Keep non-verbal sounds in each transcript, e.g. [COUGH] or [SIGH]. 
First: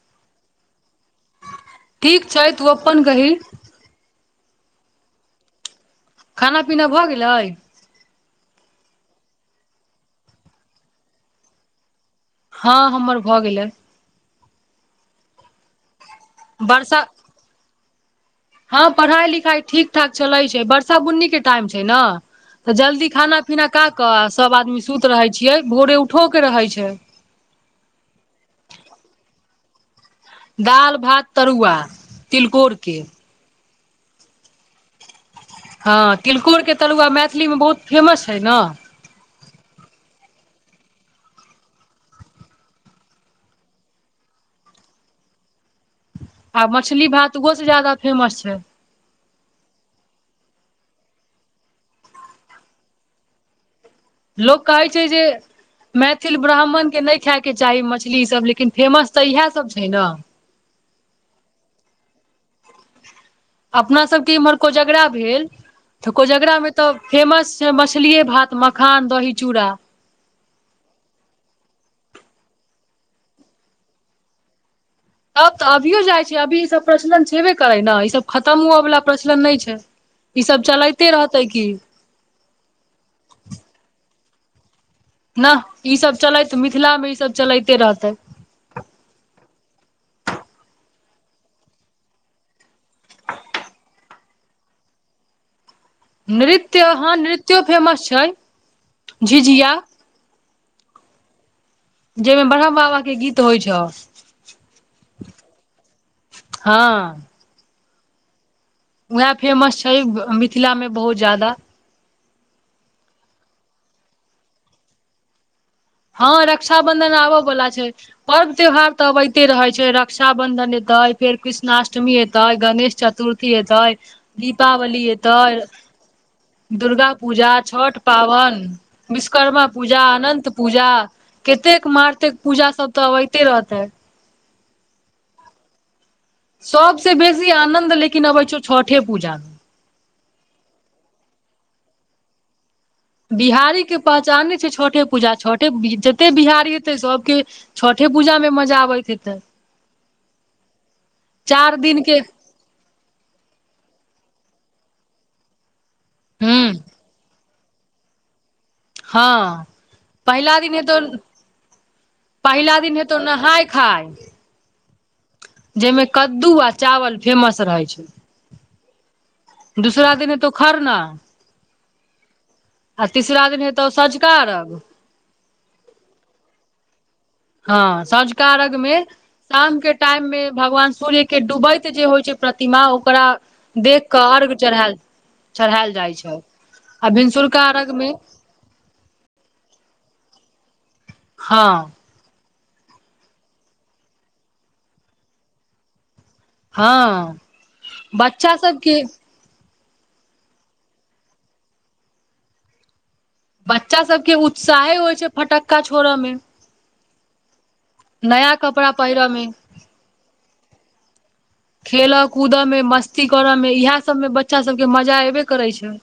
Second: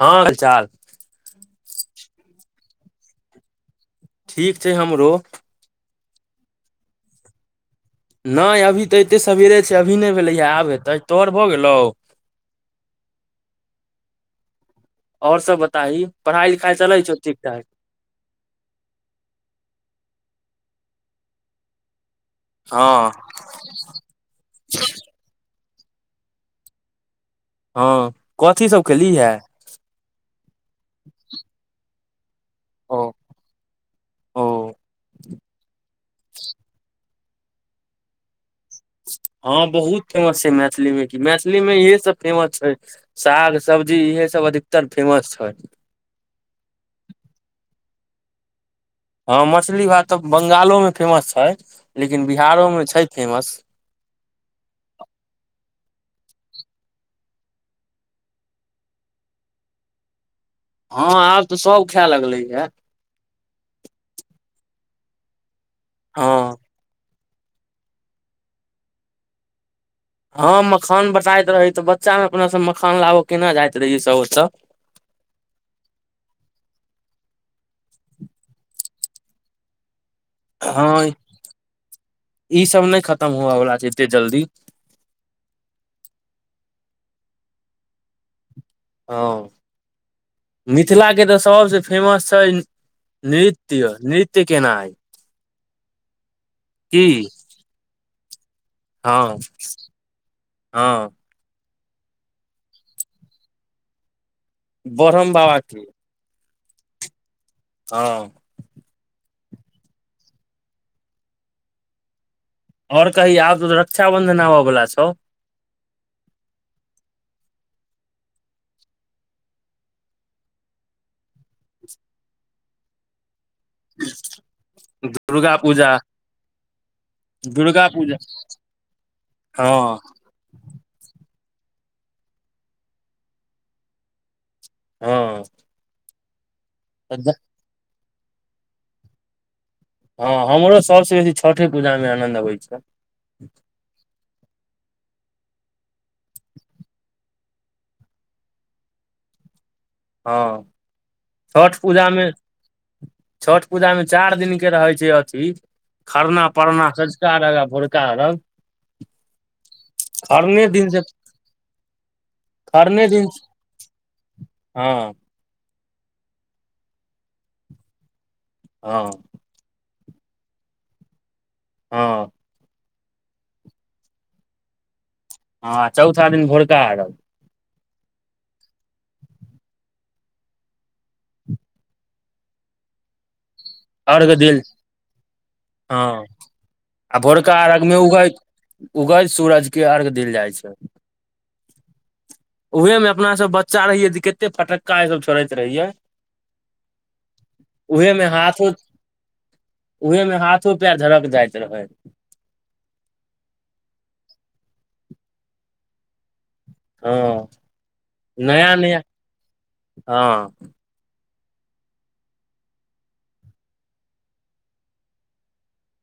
हाल चाल ठीक छै, तू अपन कही? ठीक छै हमरो। खाना पीना भऽ गेलैय? नहि अभी तऽ एते सबेरे छै, अभी नहि भेलैया आब हेतै, तोहर भऽ गेलौ? हाँ हमर भऽ गेलै। ओर सब बताही पढ़ाई लिखाई वर्षा चलै छौ ठीक ठाक?? हँ पढ़ाई लिखाई ठीक ठाक चलै छै बरसा बुन्नी के टाइम छै ने? तऽ हँ जल्दी खाना पीना खा कऽ सभ आदमी सुत रहे छियै भोरे उठो के रहै छै। हँ कथी सब खेलीहे या? दाल, भात तरुआ तिलकोर ओ के ओ हँ तिलकोरके तरुआ मैथिलीमे बहुत फेमस है हइ न। हँ बहुत फेमस छै, मैथिली मे की मैथिलीमे इहे सब फेमस छै। साग सब्जी इहे सब अधिकतर फेमस छै। आ मछली भात उहो से ज्यादा फेमस छै। हँ मछली भात तऽ बंगालोमे फेमस छै लेकिन बिहारोमे छै फेमस। लोकग कहै छै जेे मैथिल ब्राह्मणके नहि खाायके चाही मछली इ सभ लेकिन फेमस तऽ इहासब छै ना। हँ आब तऽ सब खाय लगले या। अपना सबके इम्हर कोजगरा भेल तऽ हँ कोजगरा मे तऽ फेमस छै मछलीए भात मखान दही चूड़ा। हँ मखान बताइत रही तऽ बच्चा मे अपना सब मखान लाबऽ केना जाइत रहहि सब ओतऽ। तब तऽ अभियो जाइ छै अभी ई सब प्रचलन छेबे करै ने ई सब खतम हुअ वला प्रचलन नहि छै। ई सब हँ चलते रहते की। ई सब नहि खतम हुएवला छै एते जल्दी। नह ईसभ चलैत मिथिलामे ईसभ चलैते रहतै। हँ। मिथिलाक के तऽ सभसँ फेमस छै नृत्य नृत्य केनाइ। नृत्य की हँ नृत्यो फेमस छै हँ झिझिया। हँ जाहिमे ब्रह्म बाबा के गीत होइ छौ। बरहम बाबा के। हँ। हँ। उहा फेमस छै मिथिला मे बहुत ज्यादा। और कही आब तो रक्षा बंधन आबऽ बालला छौ। हँ रक्षााबंधन आबऽ बला छै। पर्व त्यौहार तऽ अबैते रहैत छै रक्षााबन्धन एतैय फेर पृष्णाष्टमी एतैय गणेश चतुर् ती एतैय दीपावली दुर्गा एतैय। पूजा दुर्गा पूजा दुर्गा छठ पूजा पाबन विश्वकर्मा हँ पूजा अनन्त पूजा केतेक मारतेक पूजा सब तऽ अबैते रहते। हँ। सबस बेसी आनंन्द लेकिन अबै छौ छठे पूजा मे। हँ हमरो सभसँ बेसी छठे पूजामे आनंद अबैत छौ। बिहारीके पहचाने छै छठे पूजा छठे जते बिहारी हेतै सभके छठे पूजामे मजा आबैत हेतय। हँ। चार छठ दिन के पूजामे छठ पूजामे चारि दिनके रहै छै अथी खरना हूँ पड़ना सँझका अरघ आ भोरका अरघ। हँ पहिला दिन हेतो से पहिला दिन हेतौ नहाय खाय। हँ। जाइमे कद्दू आ चावल फेमस रहे छै। हँ। दूसरा दिने हेतो खरना। हँ। आ तीसरा दिन हेतौ सँझुका अरघ। हँ चौथा दिन भोरका अरघ। हँ सँंझुका अर्घ्य में। शाम के टाईम में, भगवान सूर्य के डूबैत जे होइ छै, प्रतिमा ओकरा देख क अर्घ अर्घ्य देल चढ़ायल -चढ़ायल हँ जाइ छै, आ भिनसुरका अर्घ्य में उगज सूरज के अर्घ देल जाइ छै। हँ। ऊहे में अपना सब बच्चा रहिये तऽ कते फटक्का सब छोड़ैत रहिये। हँ उहेमे बच्चा हाथो सबके उहे मे हाथो पैर झरक जाइत रहै। बच्चा सबके उत्साहे होइ छै, फटक्का छोड़ऽ में। हँ नया कपड़ा पहिरमें। हँ खेलय कूदए में मस्ती करऽ में, इएहा सब में बच्चा सब के मजा एबे करे छै।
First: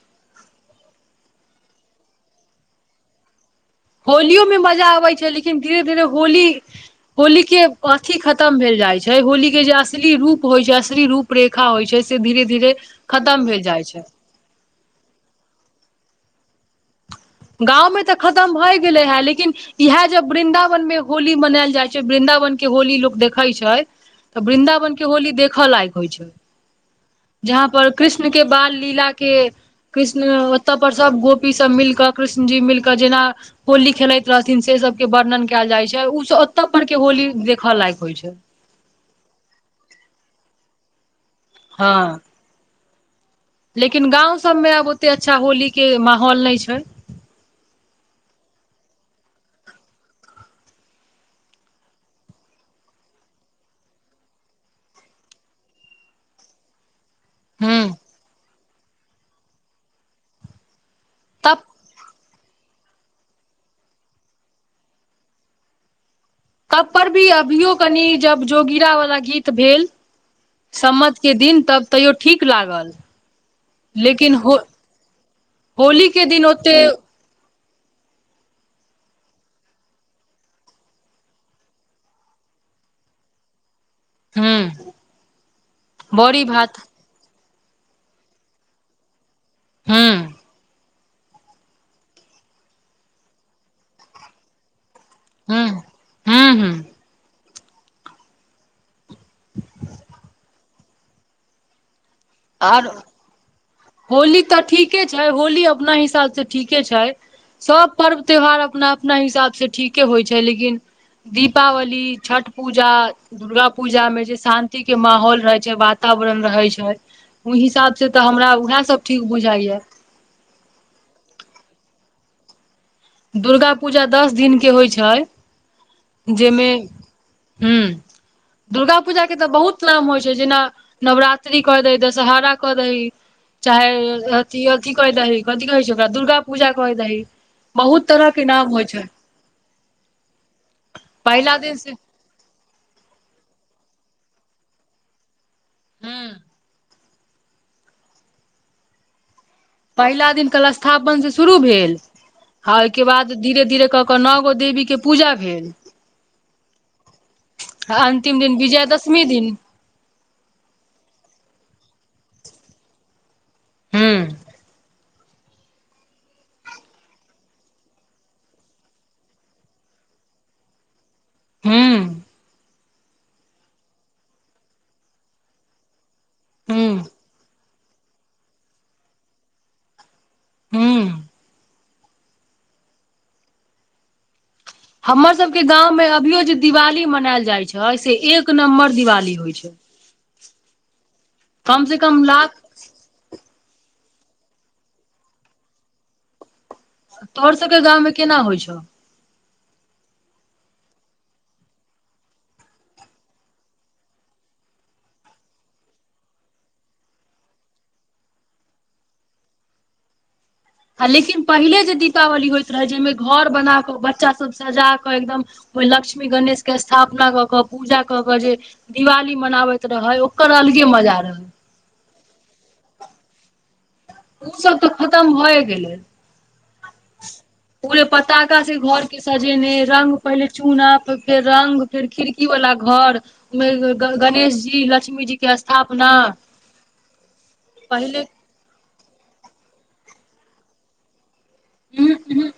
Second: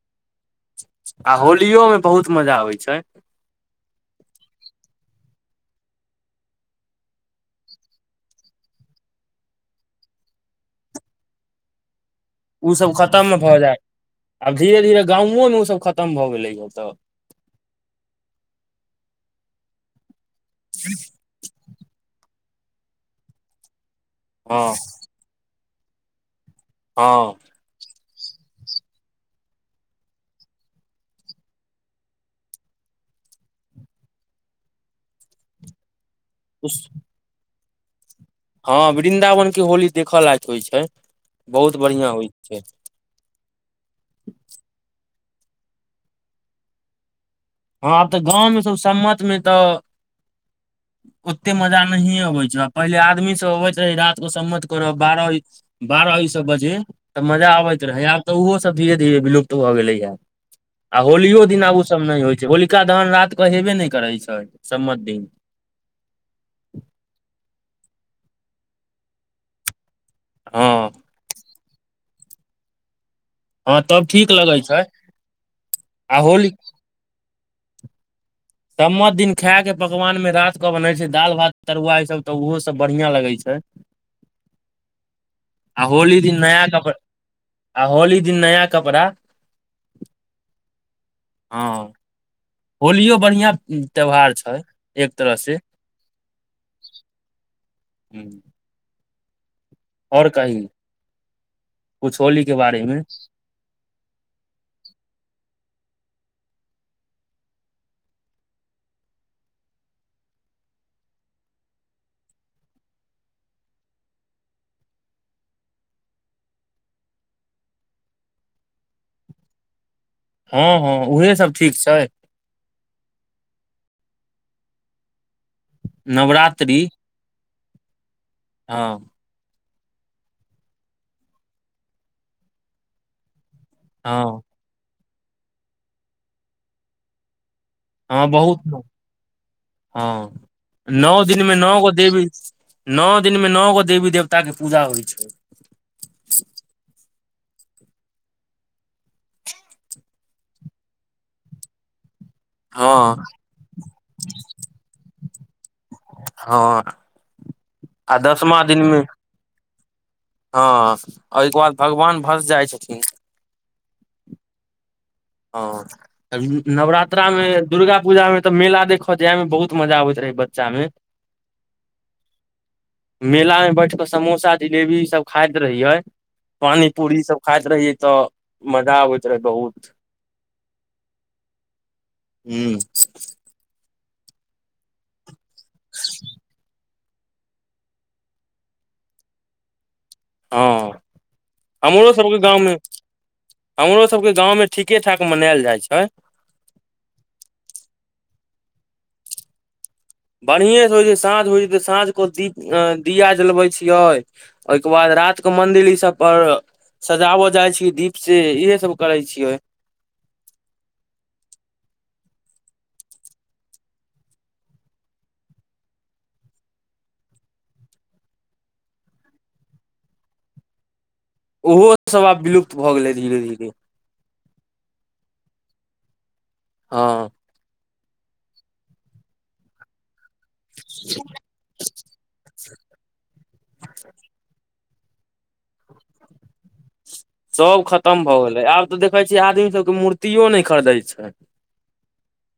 आ होलियो में बहुत मजा आबै छै। होलियो में मजा अबै छै, लेकिन धीरे- धीरे होली होली के अथि खतम भेल जाइ छै, होली के जे अश्ली रूप होइ छै, अश्ली रूप- रेखा होइ छै। से धीरे -धीरे उ सब खतम भऽ भेल जाइ छै। आब धीरे- धीरे गांवों में ओसभ खतम भऽ गेलैए तऽ। गाँंवं में तऽ खतम भएऽ गेले हे, लेकिन इएह जब वृन्दावन में होली मनायल जाइ छै, वृन्दावन के होली लोक देखै छै, तऽ हँ वृन्दावन के होली देखऽ लायक होइ छै। हँ। जहा पर कृष्ण के बाल लीला के, कृष्ण ओतऽ पर सब गोपी सब मिलकऽ कृष्ण जी मिलके जेना होली खेलैत रहथिन, से सब के वर्णन कयल जाइ छै उ सब तऽ पर के होली देखऽ लायक होइ छै। हँ वृन्दावन के होली देखऽ लायक होइ छै, बहुत बढ़ियां हँ होइ छै। लेकिन गाँंव सब में आब ओते अच्छा होली के माहौल नै छै। हँ आब तऽ गाँवमें सब सम्मत मे तऽ ओते मजा नहिए अबैत छै, पहिले आदमी सब अबैत रही राइत कऽ सम्मत करऽ बारह बारह ई सब बजे तऽ मजा आबैत हूं रहै, आब तऽ ओहो सब धीरे-धीरे विलुप्त भऽ गेलैय हे। आ होलियो तब दिना ओसभ नहि होइ छै, होलिका दहन राइत कऽ हेबे नहि करैत छै सम्मत दिन। तब पर भी अभियो कनि जब जोगिरा वालला गीत भेल। हँ सम्मत के दिन तब तैयो ठीक लागल। हँ तब ठीक लेकिन लगै हो- छै होली के दिन होते सम्मत दिन खाय के पकवान मे रात क बनै छै, दाल भात तरुआ ई सब तऽ ओहो सब बढ़ियां लगै छै। हूं आ होली दिन बड़ी नया भात कपड़ आ होली दिन नया कपड़ा। हूं। हँ। होलियो बढ़ियां त्यौहार छै। एक तरह से हँ- हूं- हूं। हूँ। और कही, कुछ होली के बारे आर में। होली तऽ ठीके छै, होली अपना हिसाब सँ ठीके छै। सभ पर्व त्योहार अपना -अपना हिसाबसँ ठीके होइ छै, लेकिन दीपावली, छठ पूजा। दुर्गा पूजा मे जे शान्ति के माहौल रहै छै वातावरण रहै छै। ओहि हिसाब से तऽ हमरा उएह सभ ठीक बुझाइया। हँ हँ उहे सब ठीक छै। दुर्गा पूजा दस दिनके होइत छै। नवरात्रि जेमें ह हँ दुर्गा पूजा। के तऽ बहुत नाम होइ छै जेना नवरात्रि क दै दशहरा क दै। चाहे हँ अथि अथि कै द है कथि कहै छै ओकरा दुर्गा पूजा कै दह है। बहुत तरह हँ के नाम बहुत होइ छै। हँ नओ दिनमे पहिला न दिन से गो देबी। न दिन में न गो देवी देवता के पूजा होइ छै। हँ। पहिला दिन कलश स्थापना से शुरू भेल आ ओहिके हँ बाद। धीरे धीरे कऽ कऽ नगो देवी के पूजा भेल। हँ। आ अन्तिम दिन विजयदशमी दिन। अ ओहिके बाद भगवान भस जाइ छथिन। हूँ। ह। नवरात्रा मे दुर्गा पूजा मे तऽ मेला देखऽ जायमे बहुत मजा आबैत रहै बच्चा मै। हँ। मेला मे बैठ क समोसा जिलेबी ई सब खाइत रहियै। पानी पूड़ी सब खाइत रहियै तऽ मजा आबैत रहे बहुत। हूँ ह्म। हमर सबके गाँव में अभियो जे दिवाली मनाएल जाइ छै से एक नम्बर दिवाली होइ छै। हँ कम से हमरो कम सब के लाख गाव मे। हमरो सबके गाँं में ठीके ठाक मनायल जाइ छै। तोहर सके गामवमे केना होइ छौ। बढ़िएँसँ जे साँझ होइ छै तऽ साँझ क दीप दिया जलबै छिएय। ओहिके बाद रात क मंन्दिरी सभ पर। सजाबऽ जाइ छीिय दीप से इहे सब करै छियै। ह लेकिन पहिले जे दीपावली होइत रहै जाहिमे घर बना कऽ बच्चास सभ सजा कऽ एकदम। कोई लक्ष्मी गणेशके स्थापना कऽ कऽ पूजा कऽ कऽ जे। दिवाली मनाबैत रहे ओकर अलगे मजा रहै। ओहो सब आब विलुप्त भऽ गेलै धीरे धीरे। ऊ सब तऽ खतम भए गेलै। हँ। पूरे पतााका से घर के सजेने रंग। पहिले चूना फेर रंग फेर खिड़की वला घर। गणेश जी लक्ष्मी जीके स्थापना। सब पहिले खतम भए गेले आब तऽ देखे छियै आदमी सब के मूर्तियो नइ खरदै छै। उहु चहुं।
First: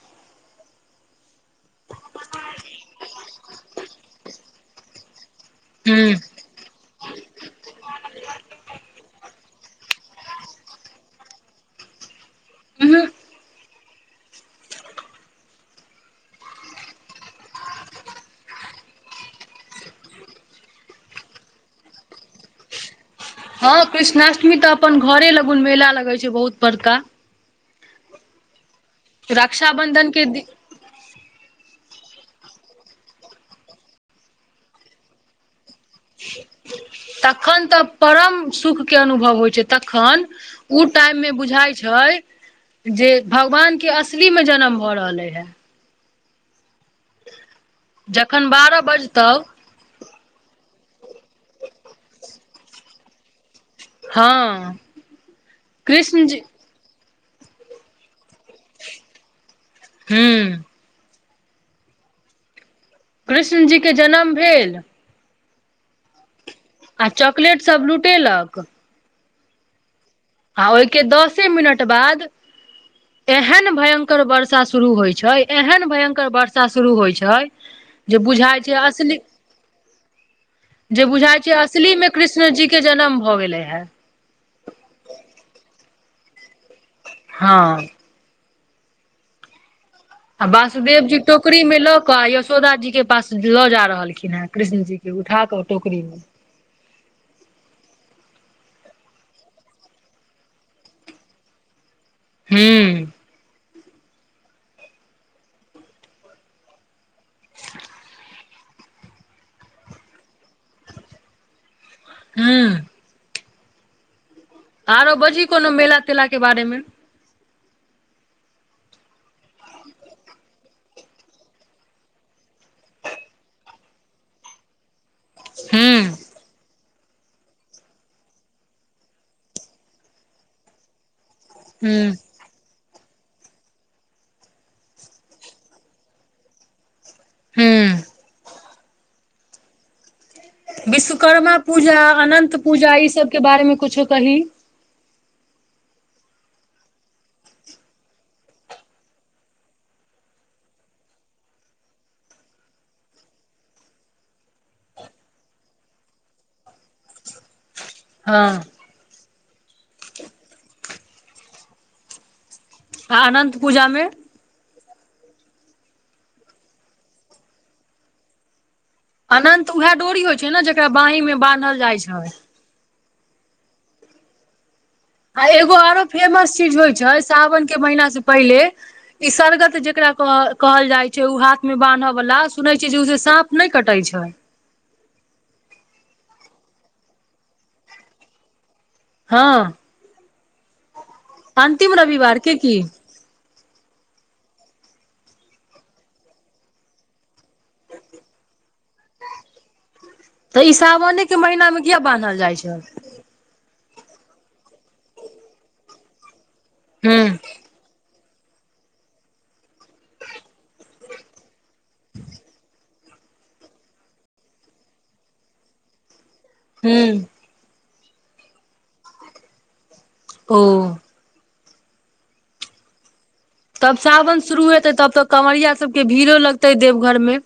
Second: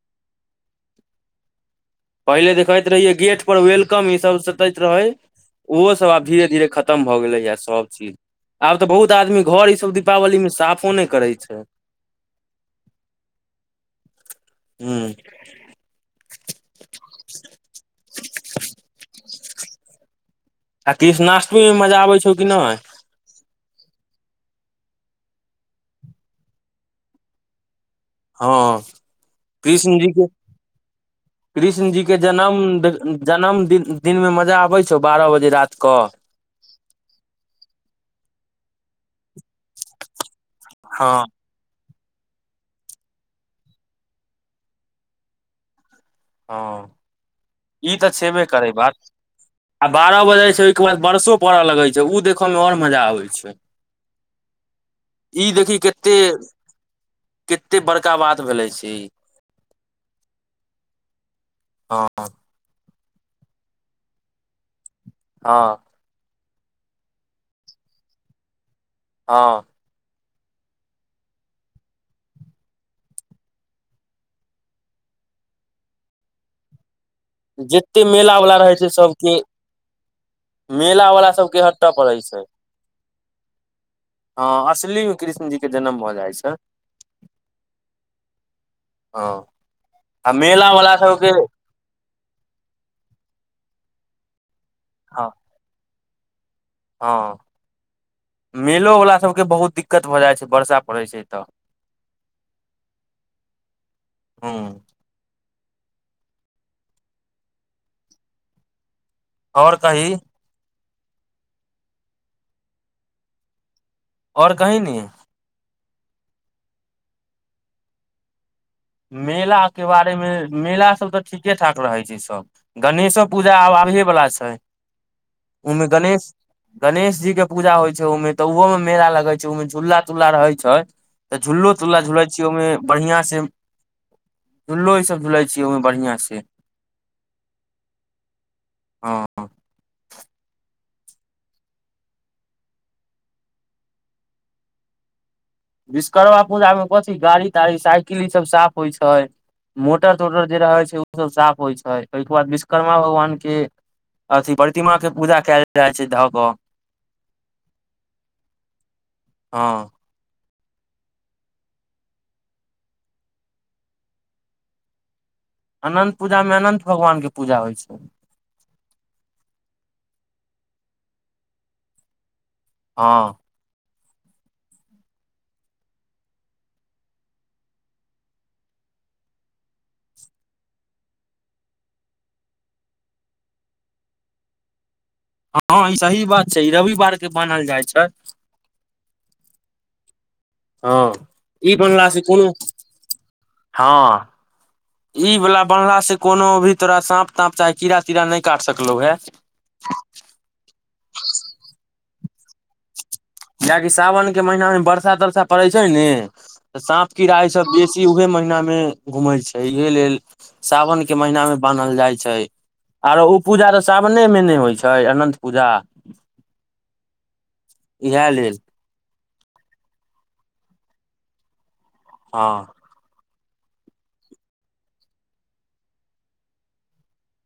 पहिले देखैत रहिये गेट पर वेलकम ई सब सतैत रहै ओहो सब उहूं आब धीरे धीरे खत। खतम भऽ गेलैएा सभ चीज आब तऽ बहुत आदमी घर ई सब दीपावलीमे साफो नहि करै छै। उहु। हू। आ कृष्णष्टमी में मजा आबै छौ कि नै? हां कृष्णाष्टमी तै अपन घरे लगुन मेला लगे छै बहुत बड़का। हां कृष्ण रक्षाबन्धन जी के दि कृष्ण जी के जन्म द जन्म दिन दिन मे मजा आबे छौ बारह बजे रात क। तखन तऽ परम सुख के अनुभव होय छै। तखन उ हँ टाइम मे बुझाय छै जे भगवान के असली मे जन्म भऽ रहलै यै। हां ई तै छेबे जखन करै बारह बात। बजतौ आ बारा बजे छै ओय के बाद बरसो पड़य लगे छै उ देखय में और मजा आबे छै। हँ ई देखी कत्ते कृष्ण जी कत्ते बड़का बात भेले से ई हूं। हां। कृष्णजी के जनम भेल हां। आ चॉकलेट सब लूटेलक हां। आ ओय के दसे मिनट बाद एहेन भयंकर वर्षा शुरू होय छै, एहेन भयंकर वर्षा शुरू होय छै - जते [UNINTELLIGIBLE] जे मेला वाला बुझाय रहै छै असली सबके जे मेला वाला बुझाय छै सबके हटऽ असली मे पड़ै कृष्ण जी के जन्म भऽ गेलै हें। हां असली मे कृष्ण जी के जन्म भऽ जाय छै। हां। हां। आ वासुदेव जी टोकरी मे ल क यशोदा जी के पास लऽ जा रहलखिन हें कृष्ण जी के उठा क टोकरी मे हां। मेलो बला सबके बहुत दिक्कत भऽ जाए छै वर्षा पड़ै छै तऽ हुँ। हुं। और कही हुं। आओर कही ने आरो बजही कोनो मेला-तेला के बारेमे मेला के बारे मे मेला सब तै ठीके-ठाक रहै छै सब। गणेशो पूजा आब आबहे बला छै, उ मे हूँ गणेश गणेश जी के पूजा होय छै ओय मे तऽ उहो मे मेला लगै छै, उमे झूला-तुल्ला रहै छै। तऽ झुलो तुल्ला हूँ झुलै छीयौ ओयमे बढ़िया से झूल्लो ई सब झुलय छियै ओय मे बढ़िया से। हुं। हां। विश्वकर्मा पूजा, अनन्त पूजा ई सबके बारेमे कुछो कही? विश्वकर्मा पूजा मे कथी गाड़ी-ताड़ी साइकिल ई सब साफ होय छै। मोटर-तोटर जे रहै छै ओ सब साफ होय छै ओयके बाद विश्वकर्मा भगवान के अथी प्रतिमा के पूजा कैल जाइ छै धऽ कऽ। हँ। हँ। आ अनन्त पूजामे अनन्त पूजामे अनन्त भगवानके पूजा होइ छै। अनंत उहा डोरी होइ छै ने जेकरा बाँहिं मे बान्हल जाइ छै। हँ। आ एगो आरो फेमस चीज होइ छै सावनके महिना से पहिले ई सरगत जेकरा कह कहल जाय छै उ हाथ में बानहय वाला सुनै छियै जे उ से साँप नै कटै छै। हँ ई सही बात छै ई रविवार के बान्हल जाइ छै। हँ। हँ ई अंतिम बनहला सँ रविवार कोनो के की हँ। ई वाला बन्हला सऽ कोनो भी तोरा साँप ताँप चाहे कीड़ा तीड़ा नै काट सकलौ है। तऽ ई सावने के महीना मे किया बान्हल जाइ छै? कियाकि सावन के महीना मे बरसा तरसा पड़ै छै ने त साँप हूं कीड़ा अइस बेसी उहे महीना मे घुमै छै इहे लेल सावनके महिनामे बान्हल जाइ छै। आरो उ पूजा तऽ सावने मे ने होइ छै अनन्त पूजा। हुं। इहा लेल। ओ। हँ। तब सावन शुरू हेते तब तऽ काँवरिया सबके भीड़ो लगते देवघर मे।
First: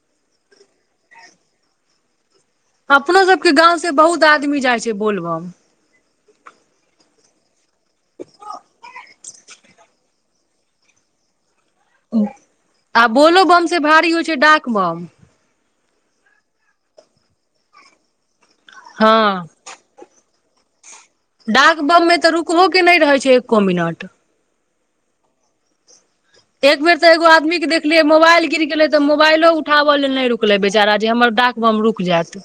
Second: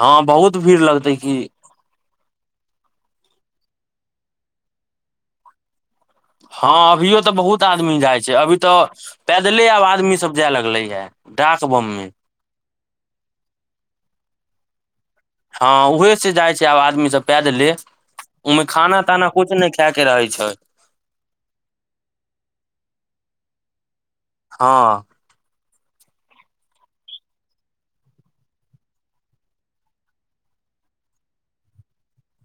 हँ बहुत भीड़ लगतै की। अपनो सबके गाँंव से बहुत आदमी जाइ छै बोलबम। हँ अभियो तऽ बहुत आदमी जाइ छै अभी तऽ पैदले आब आदमी सब जाय लगले हे डाक बम मे। आ बोलो बम से भारी होइ छै डाक बम। हँ उहे से जाइ छै आब आदमी सब पैदेले उहिमें खाना ताना हँ कुछ नय खै के रहे छै। डाक बममे तऽ रुकहो के नहि रहैत छै एक्को मिनट। हँ। एक बेर त एगो आदमी के देखलियै मोबाइल गिर गेले तऽ मोबाइलो उठाबऽ लेल नहि रुकले बेचारा जे हमर डाक बम रुक जैत।